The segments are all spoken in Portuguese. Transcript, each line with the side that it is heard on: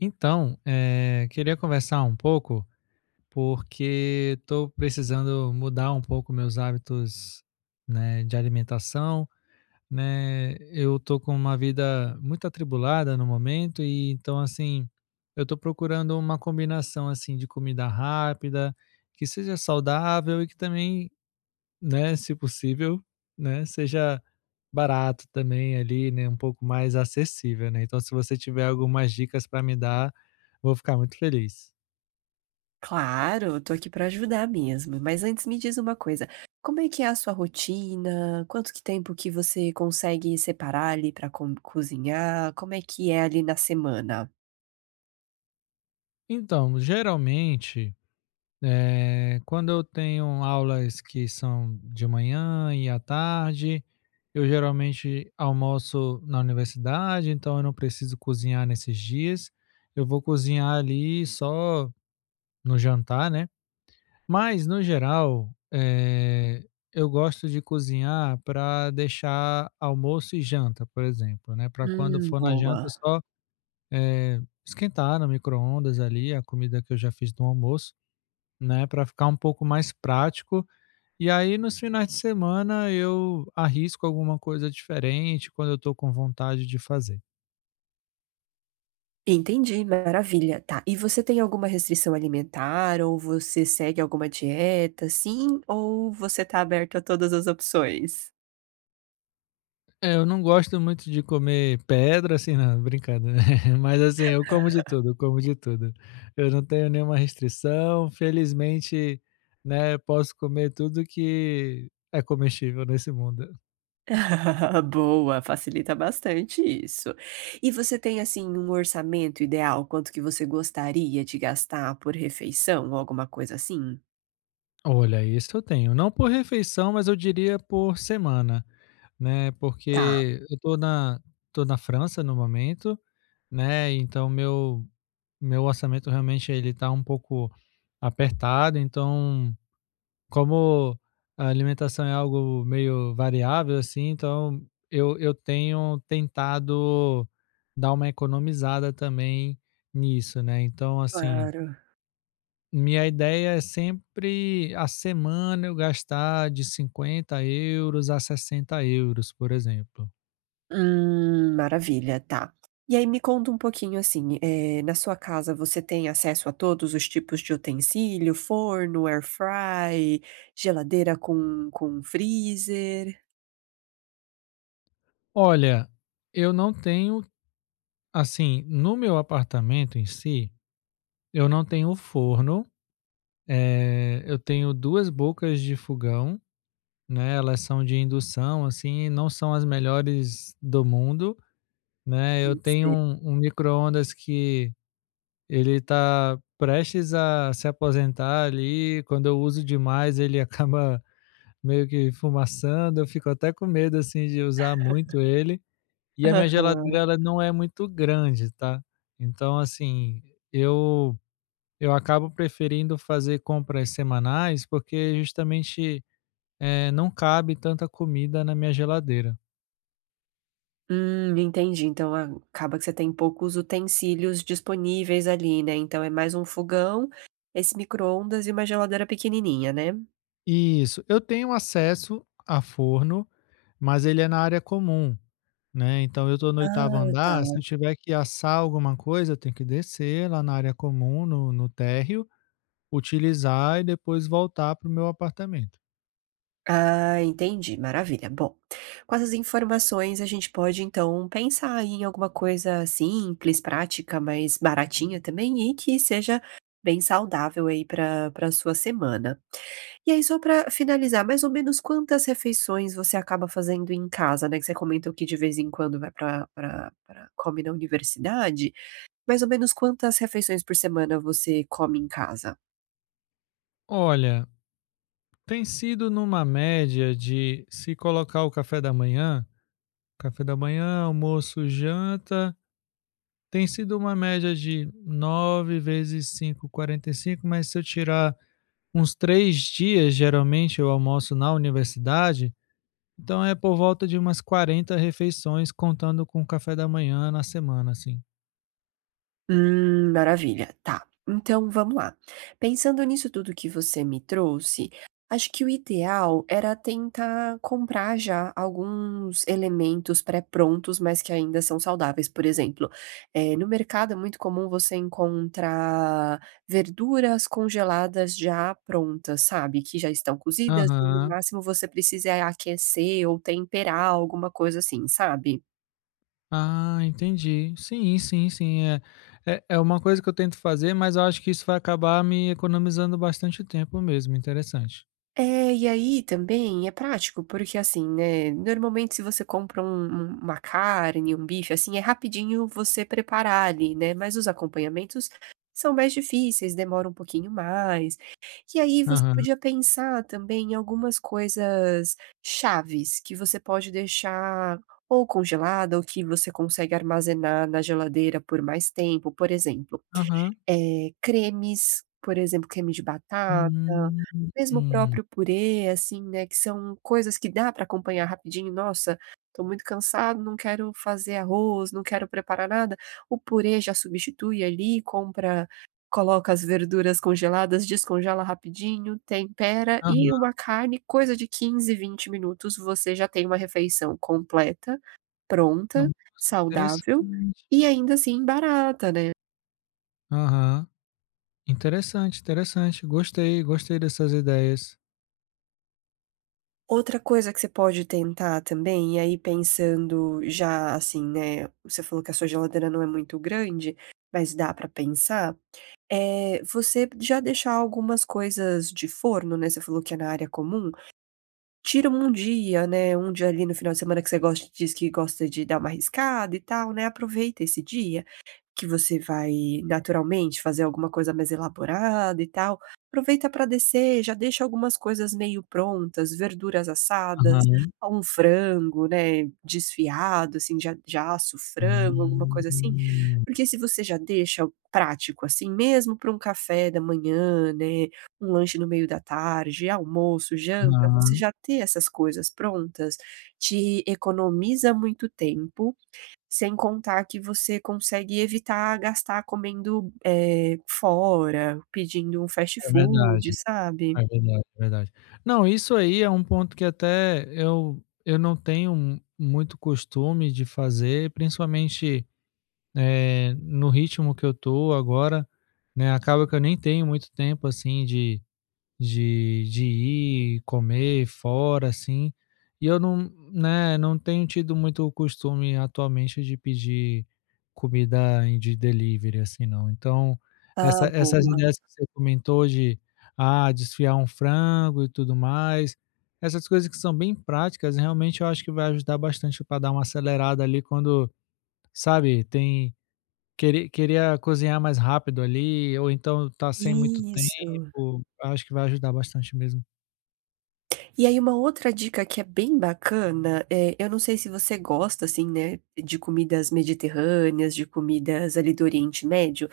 left: Então, queria conversar um pouco, porque estou precisando mudar um pouco meus hábitos, né, de alimentação, né? Eu estou com uma vida muito atribulada no momento e então assim, eu estou procurando uma combinação assim de comida rápida, que seja saudável e que também né, se possível, né, seja barato também ali, né, um pouco mais acessível, né. Então se você tiver algumas dicas para me dar, vou ficar muito feliz.
right: Claro, tô aqui pra ajudar mesmo. Mas antes me diz uma coisa, como é que é a sua rotina? Quanto que tempo que você consegue separar ali pra com cozinhar? Como é que é ali na semana?
left: Então, geralmente, quando eu tenho aulas que são de manhã e à tarde, eu geralmente almoço na universidade, então eu não preciso cozinhar nesses dias. Eu vou cozinhar ali só no jantar, né. Mas no geral, eu gosto de cozinhar para deixar almoço e janta, por exemplo, né, para quando for na janta
right: Boa.
left: só, eh, esquentar no micro-ondas ali a comida que eu já fiz no almoço, né, para ficar um pouco mais prático. E aí nos finais de semana eu arrisco alguma coisa diferente quando eu estou com vontade de fazer.
right: Entendi, maravilha. Tá, e você tem alguma restrição alimentar ou você segue alguma dieta, sim, ou você tá aberto a todas as opções?
left: É, eu não gosto muito de comer pedra, assim, não, brincadeira. Mas assim, eu como de tudo, eu como de tudo. Eu não tenho nenhuma restrição, felizmente, né, posso comer tudo que é comestível nesse mundo.
right: Boa, facilita bastante isso. E você tem, assim, um orçamento ideal, quanto que você gostaria de gastar por refeição ou alguma coisa assim?
left: Olha, isso eu tenho. Não por refeição, mas eu diria por semana, né,
right: Tá,
left: porque eu tô na França no momento, né, então meu orçamento realmente ele tá um pouco apertado, então, como a alimentação é algo meio variável, assim, então eu tenho tentado dar uma economizada também nisso, né. Então, assim,
right: claro.
left: minha ideia é sempre a semana eu gastar de 50 euros a 60 euros, por exemplo.
right: Maravilha, tá. E aí me conta um pouquinho assim, na sua casa você tem acesso a todos os tipos de utensílio, forno, air fry, geladeira com freezer?
left: Olha, eu não tenho, assim, no meu apartamento em si, eu não tenho forno, eu tenho 2 bocas de fogão, né, elas são de indução, assim, não são as melhores do mundo, né. Eu
right: Não
left: tenho
right: sei.
left: um micro-ondas que ele tá prestes a se aposentar ali, quando eu uso demais ele acaba meio que fumaçando, eu fico até com medo, assim, de usar muito ele. E a minha geladeira ela não é muito grande, tá. Então, assim, eu eu acabo preferindo fazer compras semanais, porque justamente, não cabe tanta comida na minha geladeira.
right: Entendi. Então acaba que você tem poucos utensílios disponíveis ali, né. Então é mais um fogão, esse micro-ondas e uma geladeira pequenininha, né?
left: Isso, eu tenho acesso a forno, mas ele é na área comum, né, então eu estou no 8º
right: Ah, tá.
left: andar, se eu tiver que assar alguma coisa, eu tenho que descer lá na área comum, no térreo, utilizar e depois voltar para o meu apartamento.
right: Ah, entendi. Maravilha. Bom, com essas informações a gente pode então pensar aí em alguma coisa simples, prática, mas baratinha também e que seja bem saudável aí para sua semana. E aí só para finalizar, mais ou menos quantas refeições você acaba fazendo em casa, né, que você comentou que de vez em quando vai para pra pra come na universidade, mais ou menos quantas refeições por semana você come em casa?
left: Olha, tem sido numa média de se colocar o café da manhã, almoço, janta. Tem sido uma média de 9 vezes 5, 45, mas se eu tirar uns 3 dias, geralmente eu almoço na universidade, então é por volta de umas 40 refeições, contando com o café da manhã na semana, assim.
right: Maravilha, tá. Então vamos lá. Pensando nisso tudo que você me trouxe, acho que o ideal era tentar comprar já alguns elementos pré-prontos, mas que ainda são saudáveis. Por exemplo, no mercado é muito comum você encontrar verduras congeladas já prontas, sabe? Que já estão cozidas e no
left: Aham.
right: máximo você precisa aquecer ou temperar alguma coisa assim, sabe?
left: Ah, entendi. Sim, sim, sim. É, é uma coisa que eu tento fazer, mas eu acho que isso vai acabar me economizando bastante tempo mesmo. Interessante.
right: É, e aí também é prático, porque assim, né, normalmente se você compra uma carne, um bife, assim, é rapidinho você preparar ali, né, mas os acompanhamentos são mais difíceis, demora um pouquinho mais. E aí você
left: Aham,
right: podia pensar também em algumas coisas chaves que você pode deixar ou congelada ou que você consegue armazenar na geladeira por mais tempo, por exemplo,
left: aham.
right: cremes, por exemplo, creme de batata,
left: Hum,
right: mesmo o
left: hum.
right: próprio purê, assim, né, que são coisas que dá pra acompanhar rapidinho. "Nossa, tô muito cansado, não quero fazer arroz, não quero preparar nada", o purê já substitui ali, compra, coloca as verduras congeladas, descongela rapidinho, tempera
left: Aham.
right: e uma carne, coisa de 15, 20 minutos, você já tem uma refeição completa, pronta,
left: Nossa,
right: saudável
left: interessante.
right: e ainda assim barata, né.
left: Aham. Interessante, interessante. Gostei, gostei dessas ideias.
right: Outra coisa que você pode tentar também, e aí pensando já assim, né, você falou que a sua geladeira não é muito grande, mas dá pra pensar, é você já deixar algumas coisas de forno, né, você falou que é na área comum, tira um dia, né, um dia ali no final de semana que você gosta diz que gosta de dar uma arriscada e tal, né, aproveita esse dia que você vai naturalmente fazer alguma coisa mais elaborada e tal, aproveita para descer, já deixa algumas coisas meio prontas, verduras assadas,
left: Aham.
right: um frango, né, desfiado, assim, já assa o frango, alguma coisa assim,
left: Hum.
right: porque se você já deixa prático, assim, mesmo para um café da manhã, né, um lanche no meio da tarde, almoço, janta, você
left: Aham.
right: já ter essas coisas prontas, te economiza muito tempo, sem contar que você consegue evitar gastar comendo, fora, pedindo um fast
left: É
right: food,
left: verdade,
right: sabe.
left: é verdade, é verdade. Não, isso aí é um ponto que até eu não tenho mu muito costume de fazer, principalmente, no ritmo que eu tô agora, né, acaba que eu nem tenho muito tempo, assim, de de ir comer fora, assim. E eu não, né, não tenho tido muito o costume atualmente de pedir comida em de delivery, assim, não. Então,
right: Ah,
left: essas
right: boa.
left: ideias que você comentou de ah, desfiar um frango e tudo mais, essas coisas que são bem práticas, realmente eu acho que vai ajudar bastante para dar uma acelerada ali quando, sabe, tem. Queria cozinhar mais rápido ali, ou então tá sem muito
right: Isso.
left: tempo, acho que vai ajudar bastante mesmo.
right: E aí uma outra dica que é bem bacana, eu não sei se você gosta, assim, né, de comidas mediterrâneas, de comidas ali do Oriente Médio.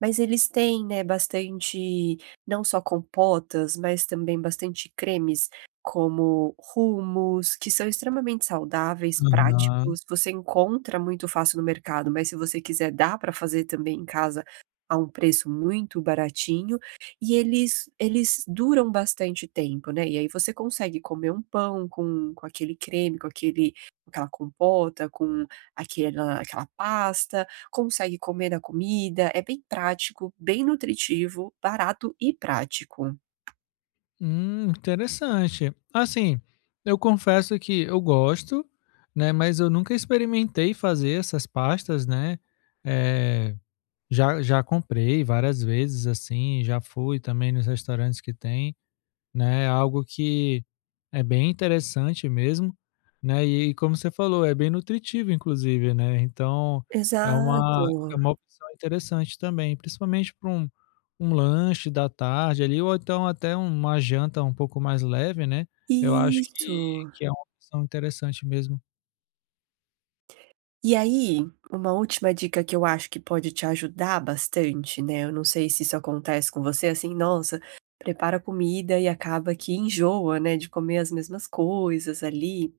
right: Mas eles têm, né, bastante, não só compotas, mas também bastante cremes, como hummus, que são extremamente saudáveis,
left: Aham.
right: práticos, você encontra muito fácil no mercado, mas se você quiser dá para fazer também em casa a um preço muito baratinho, e eles duram bastante tempo, né, e aí você consegue comer um pão com aquele creme, com aquele, com aquela compota, com aquela pasta, consegue comer da comida, é bem prático, bem nutritivo, barato e prático.
left: Interessante. Assim, eu confesso que eu gosto, né, mas eu nunca experimentei fazer essas pastas, né, eh, já comprei várias vezes, assim, já fui também nos restaurantes que tem. Né, é algo que é bem interessante mesmo, né, e como você falou, é bem nutritivo inclusive, né, então é uma.
right: Exato,
left: Uhum. É uma opção interessante também, principalmente para um lanche da tarde ali ou então até uma janta um pouco mais leve, né, eu acho
right: isso.
left: que é uma opção interessante mesmo.
right: E aí, uma última dica que eu acho que pode te ajudar bastante, né, eu não sei se isso acontece com você, assim, nossa, prepara comida e acaba que enjoa, né, de comer as mesmas coisas ali.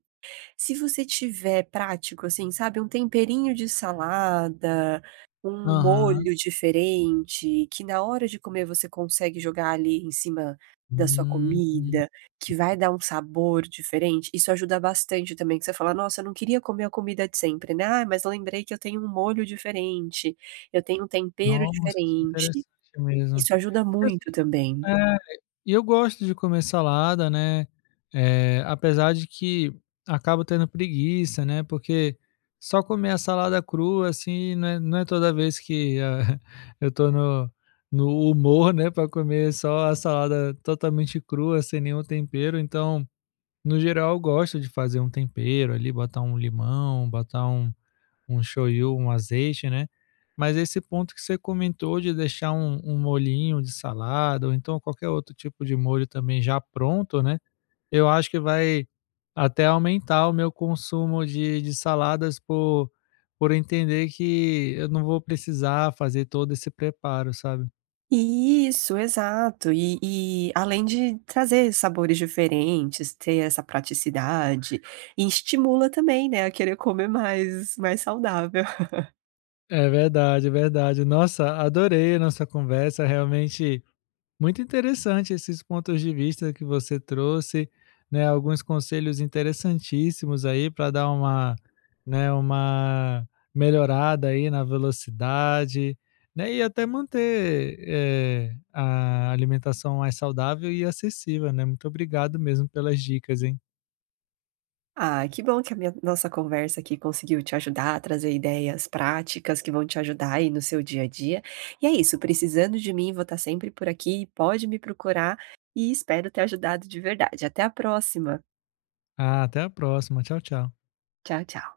right: Se você tiver prático, assim, sabe, um temperinho de salada, um
left: Aham.
right: molho diferente, que na hora de comer você consegue jogar ali em cima da sua
left: Hum, hum,
right: comida, que vai dar um sabor diferente, isso ajuda bastante também, que você fala: "Nossa, eu não queria comer a comida de sempre, né, ai, mas lembrei que eu tenho um molho diferente, eu tenho um tempero
left: nossa, isso é
right: diferente".
left: interessante mesmo.
right: Isso ajuda
left: Porque assim,
right: muito também.
left: é. E eu gosto de comer salada, né, apesar de que acabo tendo preguiça, né, porque só comer a salada crua, assim, não é toda vez que a eu tô no no humor, né, para comer só a salada totalmente crua, sem nenhum tempero, então, no geral, eu gosto de fazer um tempero ali, botar um limão, botar um shoyu, um azeite, né. Mas esse ponto que você comentou de deixar um molhinho de salada ou então qualquer outro tipo de molho também já pronto, né, eu acho que vai até aumentar o meu consumo de saladas por entender que eu não vou precisar fazer todo esse preparo, sabe.
right: Isso, exato. E além de trazer sabores diferentes, ter essa praticidade, e estimula também, né, a querer comer mais saudável.
left: É verdade, é verdade. Nossa, adorei a nossa conversa, realmente. Muito interessante esses pontos de vista que você trouxe, né, alguns conselhos interessantíssimos aí para dar uma, né, uma melhorada aí na velocidade, né, e até manter, a alimentação mais saudável e acessível, né. Muito obrigado mesmo pelas dicas, hein.
right: Ah, que bom que a minha nossa conversa aqui conseguiu te ajudar a trazer ideias práticas que vão te ajudar aí no seu dia a dia. E é isso, precisando de mim, vou estar sempre por aqui, pode me procurar e espero ter ajudado de verdade. Até a próxima.
left: Ah, até a próxima. Tchau, tchau.
right: Tchau, tchau.